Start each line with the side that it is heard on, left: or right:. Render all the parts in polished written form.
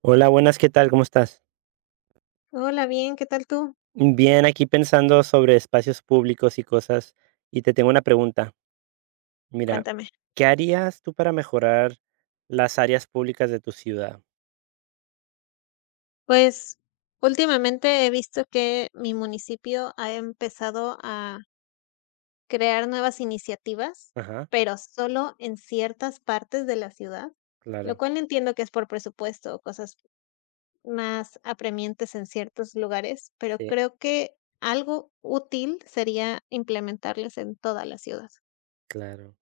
right: Hola, buenas, ¿qué tal? ¿Cómo estás?
left: Hola, bien, ¿qué tal tú?
right: Bien, aquí pensando sobre espacios públicos y cosas, y te tengo una pregunta. Mira,
left: Cuéntame.
right: ¿qué harías tú para mejorar las áreas públicas de tu ciudad?
left: Pues últimamente he visto que mi municipio ha empezado a crear nuevas iniciativas,
right: Ajá,
left: pero solo en ciertas partes de la ciudad, lo
right: claro,
left: cual entiendo que es por presupuesto o cosas más apremiantes en ciertos lugares, pero
right: sí,
left: creo que algo útil sería implementarles en toda la ciudad.
right: claro.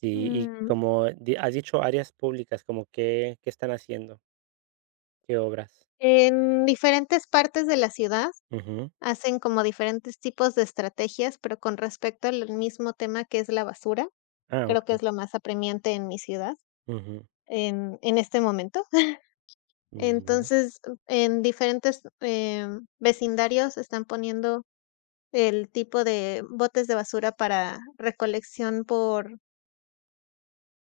right: Sí, y
left: Mm,
right: como has dicho, áreas públicas, como qué, qué están haciendo, qué obras.
left: En diferentes partes de la ciudad
right: Ujú.
left: hacen como diferentes tipos de estrategias, pero con respecto al mismo tema, que es la basura,
right: Ah,
left: creo que
right: ok.
left: es lo más apremiante en mi ciudad
right: Ujú,
left: en este momento.
right: bueno,
left: Entonces, en diferentes, vecindarios están poniendo el tipo de botes de basura para recolección por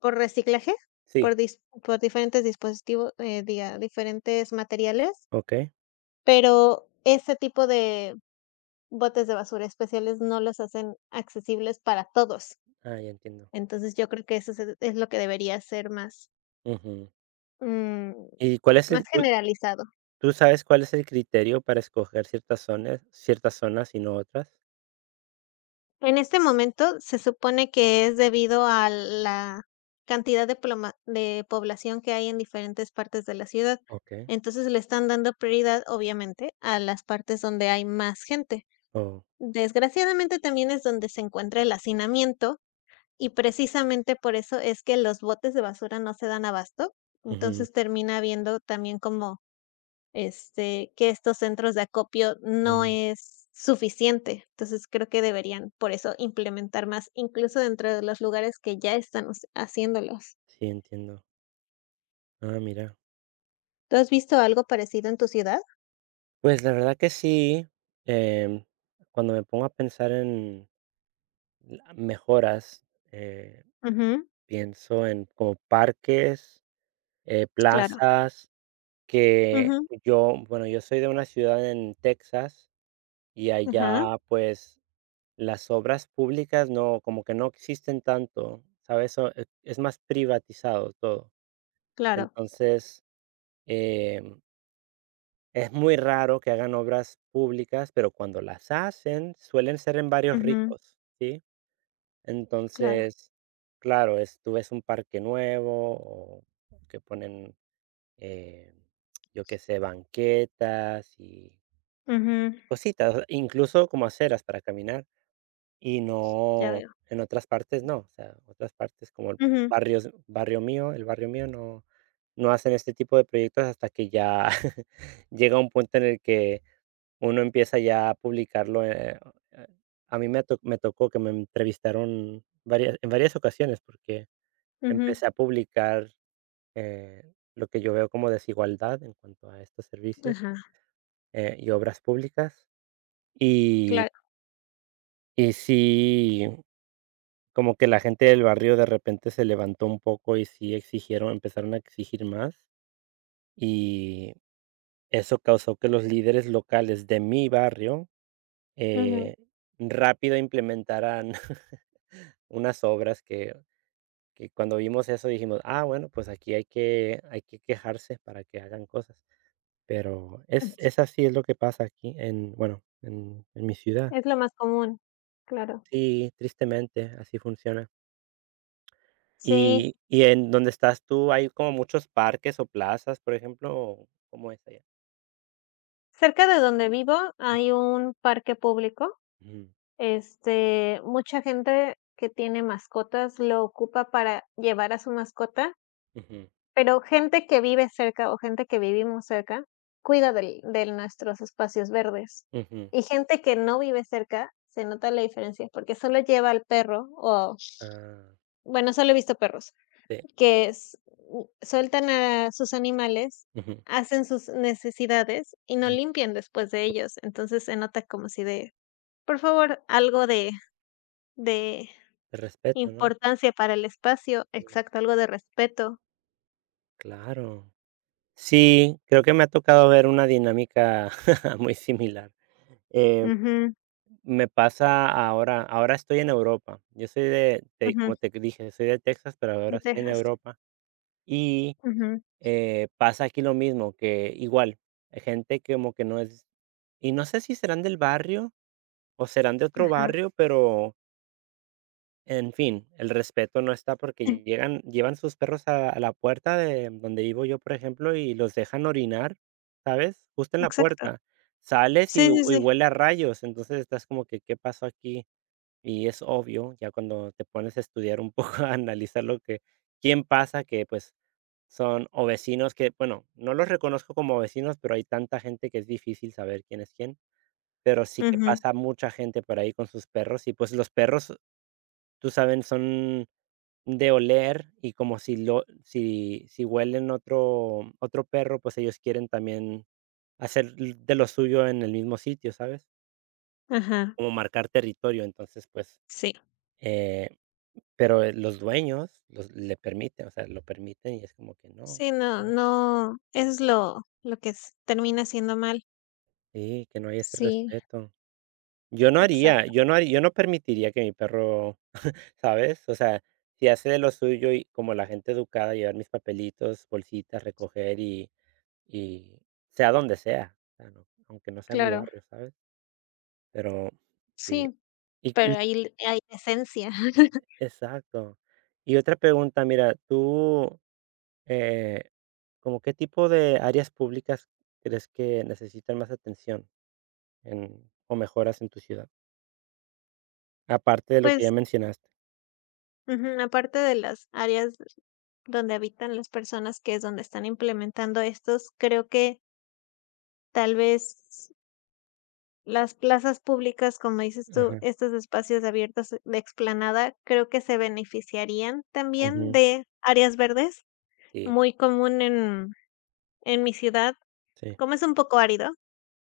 left: por reciclaje,
right: sí,
left: por dis por diferentes dispositivos, diga, diferentes materiales,
right: ok.
left: pero ese tipo de botes de basura especiales no los hacen accesibles para todos.
right: Ah, ya entiendo.
left: Entonces, yo creo que eso se es lo que debería ser más,
right: Ujú.
left: mm,
right: ¿Y cuál es
left: más
right: el,
left: generalizado.
right: ¿Tú sabes cuál es el criterio para escoger ciertas zonas y no otras?
left: En este momento, se supone que es debido a la cantidad de ploma de población que hay en diferentes partes de la ciudad.
right: ¿Ok?
left: Entonces, le están dando prioridad, obviamente, a las partes donde hay más gente.
right: Oh,
left: Desgraciadamente, también es donde se encuentra el hacinamiento, y precisamente por eso es que los botes de basura no se dan abasto,
right: ujú,
left: entonces termina viendo también como, este, que estos centros de acopio no
right: mm,
left: es suficiente. Entonces, creo que deberían, por eso, implementar más, incluso dentro de los lugares que ya están us haciéndolos.
right: sí, entiendo. Ah, mira.
left: ¿Tú has visto algo parecido en tu ciudad?
right: Pues, la verdad que sí, em, cuando me pongo a pensar en la mejoras, eh,
left: Ujú,
right: pienso en como parques,
left: claro.
right: plazas que
left: Ujú,
right: yo bueno, yo soy de una ciudad en Texas y
left: ajá,
right: allá, pues las obras públicas no, como que no existen tanto, ¿sabes? So es más privatizado todo.
left: claro.
right: Entonces, em, es muy raro que hagan obras públicas, pero cuando las hacen, suelen ser en varios
left: Ujú,
right: ricos, ¿sí?
left: claro.
right: Entonces, claro, es tú ves un parque nuevo o que ponen, eh, yo qué sé, banquetas y
left: Ujú,
right: cositas, incluso como aceras para caminar. Y
left: ya
right: no,
left: veo.
right: en otras partes no, o sea, otras partes como el
left: Ujú,
right: barrio mío, el barrio mío no no hacen este tipo de proyectos hasta que ya llega un punto en el que uno empieza ya a publicarlo, eh, a mí me tocó que me entrevistaron varias en varias ocasiones, porque
left: ujú,
right: empecé a publicar, lo que yo veo como desigualdad en cuanto a estos servicios,
left: ajá,
right: y obras públicas, y
left: claro.
right: sí. Como que la gente del barrio de repente se levantó un poco y sí exigieron, empezaron a exigir más, y eso causó que los líderes locales de mi barrio,
left: Ujú.
right: eh, rápido implementaran unas obras que cuando vimos eso dijimos: "Ah, bueno, pues aquí hay que quejarse para que hagan cosas". Pero es así, es lo que pasa aquí en, bueno, en mi ciudad.
left: Es lo más común, claro.
right: Sí, tristemente, así funciona.
left: Sí,
right: Y en donde estás tú, ¿hay como muchos parques o plazas, por ejemplo, o cómo es allá?
left: cerca de donde vivo hay un parque público.
right: Ujú,
left: Este, mucha gente que tiene mascotas lo ocupa para llevar a su mascota,
right: ujú,
left: pero gente que vive cerca o gente que vivimos cerca cuida del de nuestros espacios verdes.
right: ujú.
left: Y gente que no vive cerca, se nota la diferencia porque solo lleva al perro o,
right: Ah,
left: bueno, solo he visto perros
right: sí,
left: que s u sueltan a sus animales,
right: ujú,
left: hacen sus necesidades y no
right: mm,
left: limpian después de ellos. Entonces, se nota como si de: "Por favor, algo de
right: te respeto, ¿no?
left: importancia para el espacio".
right: Mm,
left: Exacto, algo de respeto.
right: claro. Sí, creo que me ha tocado ver una dinámica muy similar. Eh,
left: Ujú,
right: me pasa ahora estoy en Europa. Yo soy de,
left: ujú,
right: como te dije, soy de Texas, pero
left: de
right: ahora estoy en
left: Texas.
right: Europa, y,
left: Ujú,
right: pasa aquí lo mismo, que igual, hay gente que como que no es. Y no sé si serán del barrio o serán de otro
left: ajá.
right: barrio, pero, en fin, el respeto no está
left: Eh,
right: porque llegan llevan sus perros a la puerta de donde vivo yo, por ejemplo, y los dejan orinar, ¿sabes? Justo en la
left: exacto.
right: puerta. Sales
left: Sí,
right: y
left: sí,
right: y
left: sí.
right: huele a rayos, entonces estás como que, ¿qué pasó aquí? Y es obvio, ya cuando te pones a estudiar un poco, a analizar lo que quién pasa que, pues, son o vecinos que, bueno, no los reconozco como vecinos, pero hay tanta gente que es difícil saber quién es quién. Pero sí que
left: Ujú,
right: pasa mucha gente por ahí con sus perros y, pues, los perros, tú saben, son de oler y como si lo si huelen otro perro, pues, ellos quieren también hacer l de lo suyo en el mismo sitio, ¿sabes?
left: ajá.
right: Como marcar territorio. Entonces, pues,
left: Sí.
right: eh, pero, los dueños los le permiten, o sea, lo permiten y es como que no.
left: Sí, no
right: ¿Cómo?
left: no, es lo que s termina siendo mal.
right: Sí, que no hay ese
left: Sí,
right: respeto.
left: exacto,
right: Yo no haría yo no permitiría que mi perro. ¿Sabes? O sea, si hace de lo suyo y como la gente educada, llevar mis papelitos, bolsitas, recoger y sea donde sea, o sea, no, aunque no sea mi
left: claro.
right: barrio, ¿sabes? Pero sí.
left: Sí.
right: Y
left: Pero
right: y
left: ahí hay esencia.
right: exacto. Y otra pregunta, mira, tú, eh, ¿como qué tipo de áreas públicas crees que necesitan más atención en o mejoras en tu ciudad? Aparte de lo que ya
left: Pues,
right: mencionaste.
left: ujú, aparte de las áreas donde habitan las personas, que es donde están implementando estos, creo que tal vez las plazas públicas, como dices tú,
right: Ajá,
left: estos espacios abiertos de explanada, creo que se beneficiarían también
right: ujú,
left: de áreas verdes,
right: sí,
left: muy común en mi ciudad.
right: sí,
left: Como es un poco árido,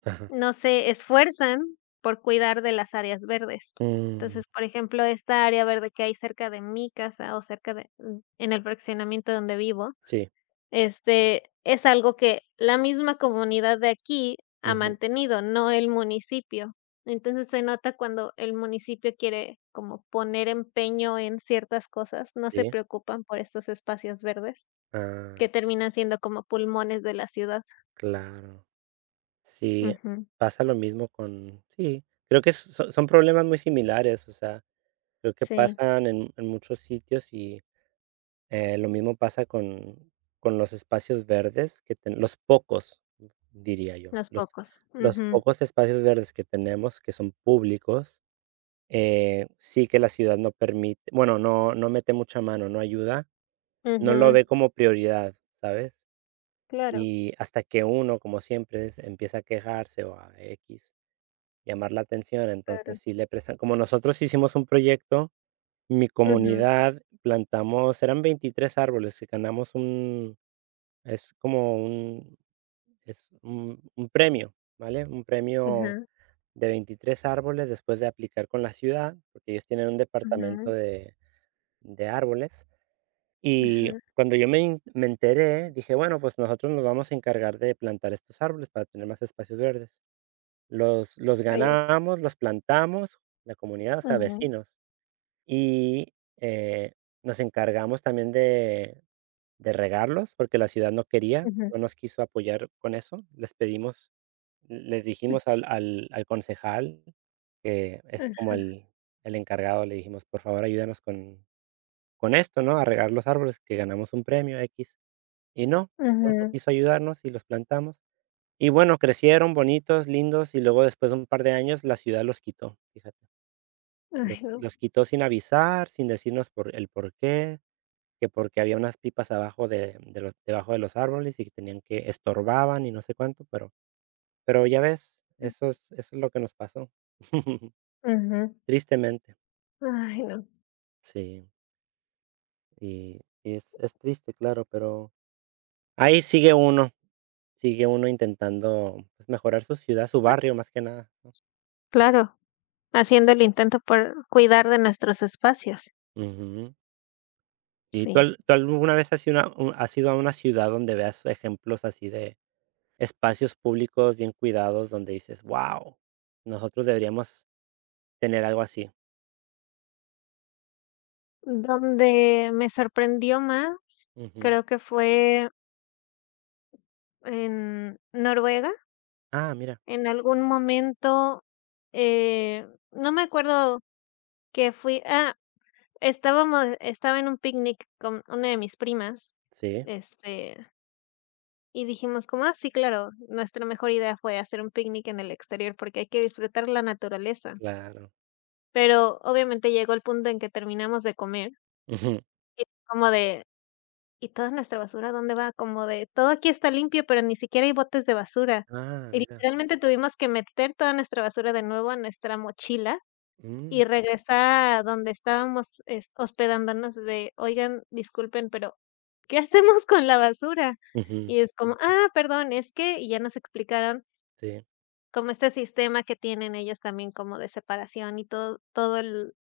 right: ajá,
left: no se esfuerzan por cuidar de las áreas verdes.
right: mm,
left: Entonces, por ejemplo, esta área verde que hay cerca de mi casa o cerca de en el fraccionamiento donde vivo,
right: sí,
left: este, es algo que la misma comunidad de aquí ha
right: ujú,
left: mantenido, no el municipio. Entonces, se nota cuando el municipio quiere como poner empeño en ciertas cosas, no se
right: sí.
left: preocupan por estos espacios verdes, que
right: Ah,
left: terminan siendo como pulmones de la ciudad.
right: claro. Sí,
left: Ujú.
right: pasa lo mismo con sí, creo que son problemas muy similares, o sea, creo que
left: Sí,
right: pasan en muchos sitios y, lo mismo pasa con los espacios verdes que ten los pocos, diría yo,
left: los pocos.
right: los
left: Ujú.
right: pocos espacios verdes que tenemos que son públicos, sí que la ciudad no permite bueno, no mete mucha mano, no ayuda, no lo
left: Ujú,
right: ve como prioridad, ¿sabes?
left: claro,
right: Y hasta que uno, como siempre, es empieza a quejarse o a x llamar la atención,
left: claro.
right: entonces sí le prestan como nosotros hicimos un proyecto, mi
left: Ujú,
right: comunidad plantamos, eran 23 árboles que ganamos un es como un es un premio, ¿vale? Un premio
left: ujú,
right: de 23 árboles después de aplicar con la ciudad, porque ellos tienen un departamento
left: ujú,
right: de árboles.
left: ajá,
right: Y cuando yo me enteré, dije: "Bueno, pues nosotros nos vamos a encargar de plantar estos árboles para tener más espacios verdes". Los
left: vaya.
right: ganamos, los plantamos, la comunidad, o sea,
left: Ujú,
right: vecinos, y, nos encargamos también de regarlos, porque la ciudad no quería,
left: ujú,
right: no nos quiso apoyar con eso. Les pedimos les dijimos al concejal, que es como
left: ajá,
right: el encargado, le dijimos: "Por favor, ayúdanos con esto, ¿no?, a regar los árboles, que ganamos un premio x y no, no, no
left: ujú.
right: quiso ayudarnos y los plantamos". Y bueno, crecieron bonitos, lindos, y luego después de un par de años la ciudad los quitó, fíjate.
left: Ay, no.
right: Los quitó sin avisar, sin decirnos por el porqué, que porque había unas pipas abajo de los debajo de los árboles y que tenían que estorbaban y no sé cuánto, pero ya ves, eso es lo que nos pasó.
left: Ujú,
right: Tristemente,
left: ay, no.
right: sí, y es triste, claro, pero ahí sigue uno intentando, pues, mejorar su ciudad, su barrio, más que nada, ¿no?
left: Claro, haciendo el intento por cuidar de nuestros espacios.
right: Ujú. ¿Y
left: Sí.
right: tú al tú ¿Alguna vez has ido a u has ido a una ciudad donde veas ejemplos así de espacios públicos bien cuidados donde dices: "Wow, nosotros deberíamos tener algo así"?
left: Donde me sorprendió más,
right: Ujú.
left: creo que fue en Noruega.
right: Ah, mira.
left: En algún momento, eh, no me acuerdo que fui ah, estábamos estaba en un picnic con una de mis primas,
right: Sí,
left: este, y dijimos como: "Ah, sí, claro", nuestra mejor idea fue hacer un picnic en el exterior, porque hay que disfrutar la naturaleza.
right: claro.
left: Pero, obviamente, llegó el punto en que terminamos de comer,
right: Ujú.
left: como de: "¿Y toda nuestra basura dónde va?", como de: "Todo aquí está limpio, pero ni siquiera hay botes de basura".
right: Ah,
left: Y
right: mira.
left: literalmente tuvimos que meter toda nuestra basura de nuevo a nuestra mochila
right: Mm.
left: y regresar a donde estábamos, es hospedándonos de: "Oigan, disculpen, pero, ¿qué hacemos con la basura?".
right: Ujú.
left: Y es como: "Ah, perdón, es que", y ya nos explicaron
right: Sí.
left: como este sistema que tienen ellos también como de separación y todo todo el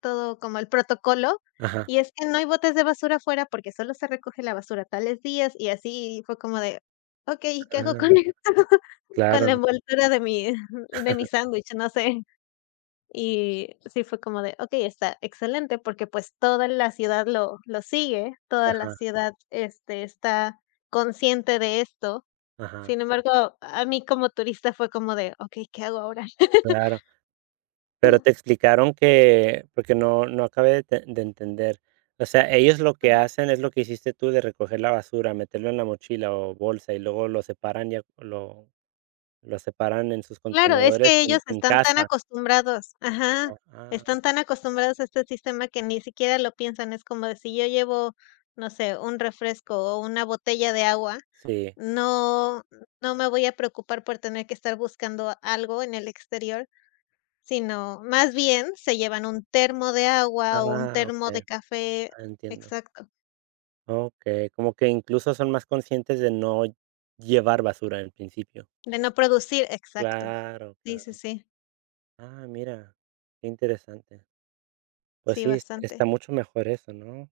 left: todo como el protocolo,
right: Ajá.
left: y es que no hay botes de basura afuera porque solo se recoge la basura tales días y así, fue como de: "Okey, ¿qué hago con
right: Ah,
left: esto? Con la
right: claro.
left: envoltura de mi de mi sándwich, no sé". Y sí fue como de, okey, está excelente, porque, pues, toda la ciudad lo sigue, toda la
right: Ajá,
left: ciudad, este, está consciente de esto.
right: ajá.
left: Sin embargo, a mí como turista fue como de, okey, ¿qué hago ahora? Ujú.
right: Claro. Pero te explicaron que porque no acabé de te de entender. O sea, ellos lo que hacen es lo que hiciste tú de recoger la basura, meterlo en la mochila o bolsa y luego lo separan lo separan en sus
left: Claro, es
right: contenedores
left: que ellos
right: en
left: están tan
right: casa.
left: acostumbrados, ajá,
right: Ah,
left: están
right: okey.
left: tan acostumbrados a este sistema que ni siquiera lo piensan. Es como de si yo llevo, no sé, un refresco o una botella de agua,
right: Sí.
left: no no me voy a preocupar por tener que estar buscando algo en el exterior. Sino, más bien se llevan un termo de agua o un
right: Ah, ok.
left: termo de café,
right: Ah, entiendo.
left: exacto,
right: Ok, como que incluso son más conscientes de no llevar basura en principio.
left: de no producir, exacto.
right: Claro,
left: Sí, sí,
right: claro.
left: sí,
right: Ah, mira, qué interesante. Pues
left: sí,
right: sí, es
left: bastante.
right: está mucho mejor eso, ¿no?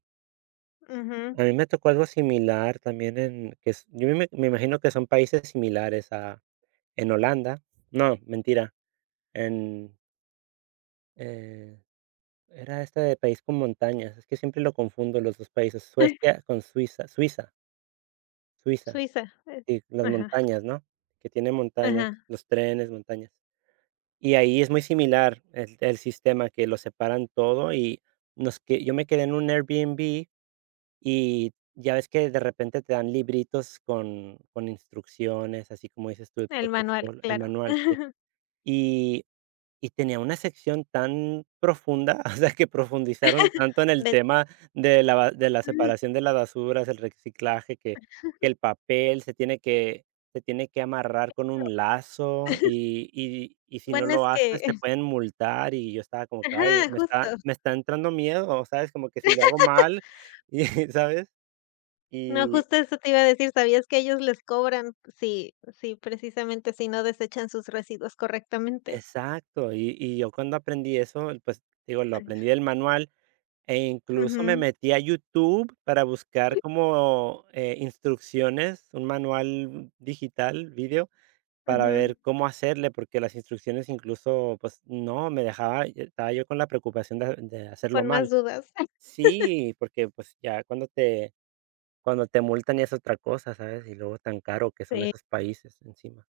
left: Ujú.
right: A mí me tocó algo similar también en que es yo me imagino que son países similares a en Holanda. No, mentira, en, eh, era este de país con montañas, es que siempre lo confundo los 2 países, Suecia con Suiza, Suiza,
left: Suiza,
right: sí, las
left: ajá,
right: montañas, ¿no? Que tiene montañas,
left: ajá,
right: los trenes, montañas. Y ahí es muy similar el sistema que lo separan todo y nos que yo me quedé en un Airbnb. Y ya ves que de repente te dan libritos con instrucciones, así como dices tú, el
left: el manual,
right: protocolo, el
left: claro.
right: manual, sí. Y y tenía una sección tan profunda, o sea, que profundizaron tanto en el
left: De
right: tema de la ba de la
left: mm,
right: separación de las basuras, el reciclaje, que el papel se tiene que amarrar con un lazo y si no
left: bueno, es
right: lo
left: que
right: haces te pueden multar, y yo estaba como que: "Ay,
left: ajá, justo.
right: me está entrando miedo", ¿sabes? Como que si lo hago mal, y ¿sabes?
left: No,
right: Y
left: justo eso te iba a decir, ¿sabías que ellos les cobran si precisamente si no desechan sus residuos correctamente?
right: exacto, y yo cuando aprendí eso, pues, digo, lo aprendí del manual, e incluso me
left: Ujú,
right: metí a YouTube para buscar como, instrucciones, un manual digital, vídeo, para
left: ujú,
right: ver cómo hacerle, porque las instrucciones incluso, pues, no me dejaba, y estaba yo con la preocupación de hacerlo
left: con más
right: mal.
left: dudas.
right: Sí, porque, pues, ya cuando te multan ya es otra cosa, ¿sabes? Y luego tan caro que son
left: Sí,
right: esos países encima.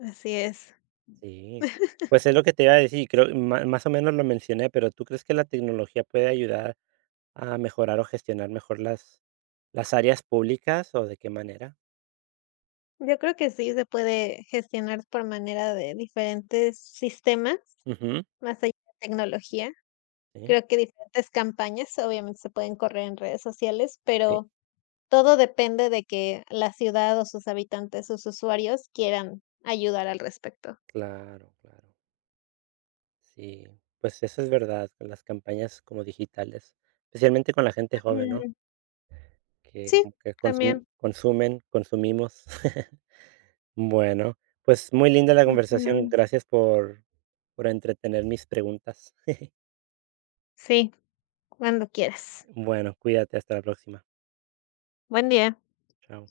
left: así es.
right: Sí, pues es lo que te iba a decir, creo, más o menos lo mencioné, pero ¿tú crees que la tecnología puede ayudar a mejorar o gestionar mejor las áreas públicas o de qué manera?
left: Yo creo que sí se puede gestionar por manera de diferentes sistemas,
right: Ujú,
left: más allá de tecnología.
right: sí,
left: Creo que diferentes campañas, obviamente, se pueden correr en redes sociales,
right: sí,
left: pero todo depende de que la ciudad o sus habitantes, sus usuarios quieran ayudar al respecto.
right: claro, claro. Sí, pues eso es verdad, con las campañas como digitales, especialmente con la gente joven, ¿no?
left: Ujú.
right: Que,
left: Sí,
right: como que
left: también.
right: consumen, consumimos. Bueno, pues muy linda la conversación,
left: Ujú.
right: gracias por entretener mis preguntas.
left: Sí, cuando quieras.
right: Bueno, cuídate, hasta la próxima.
left: Buen día.
right: Chao.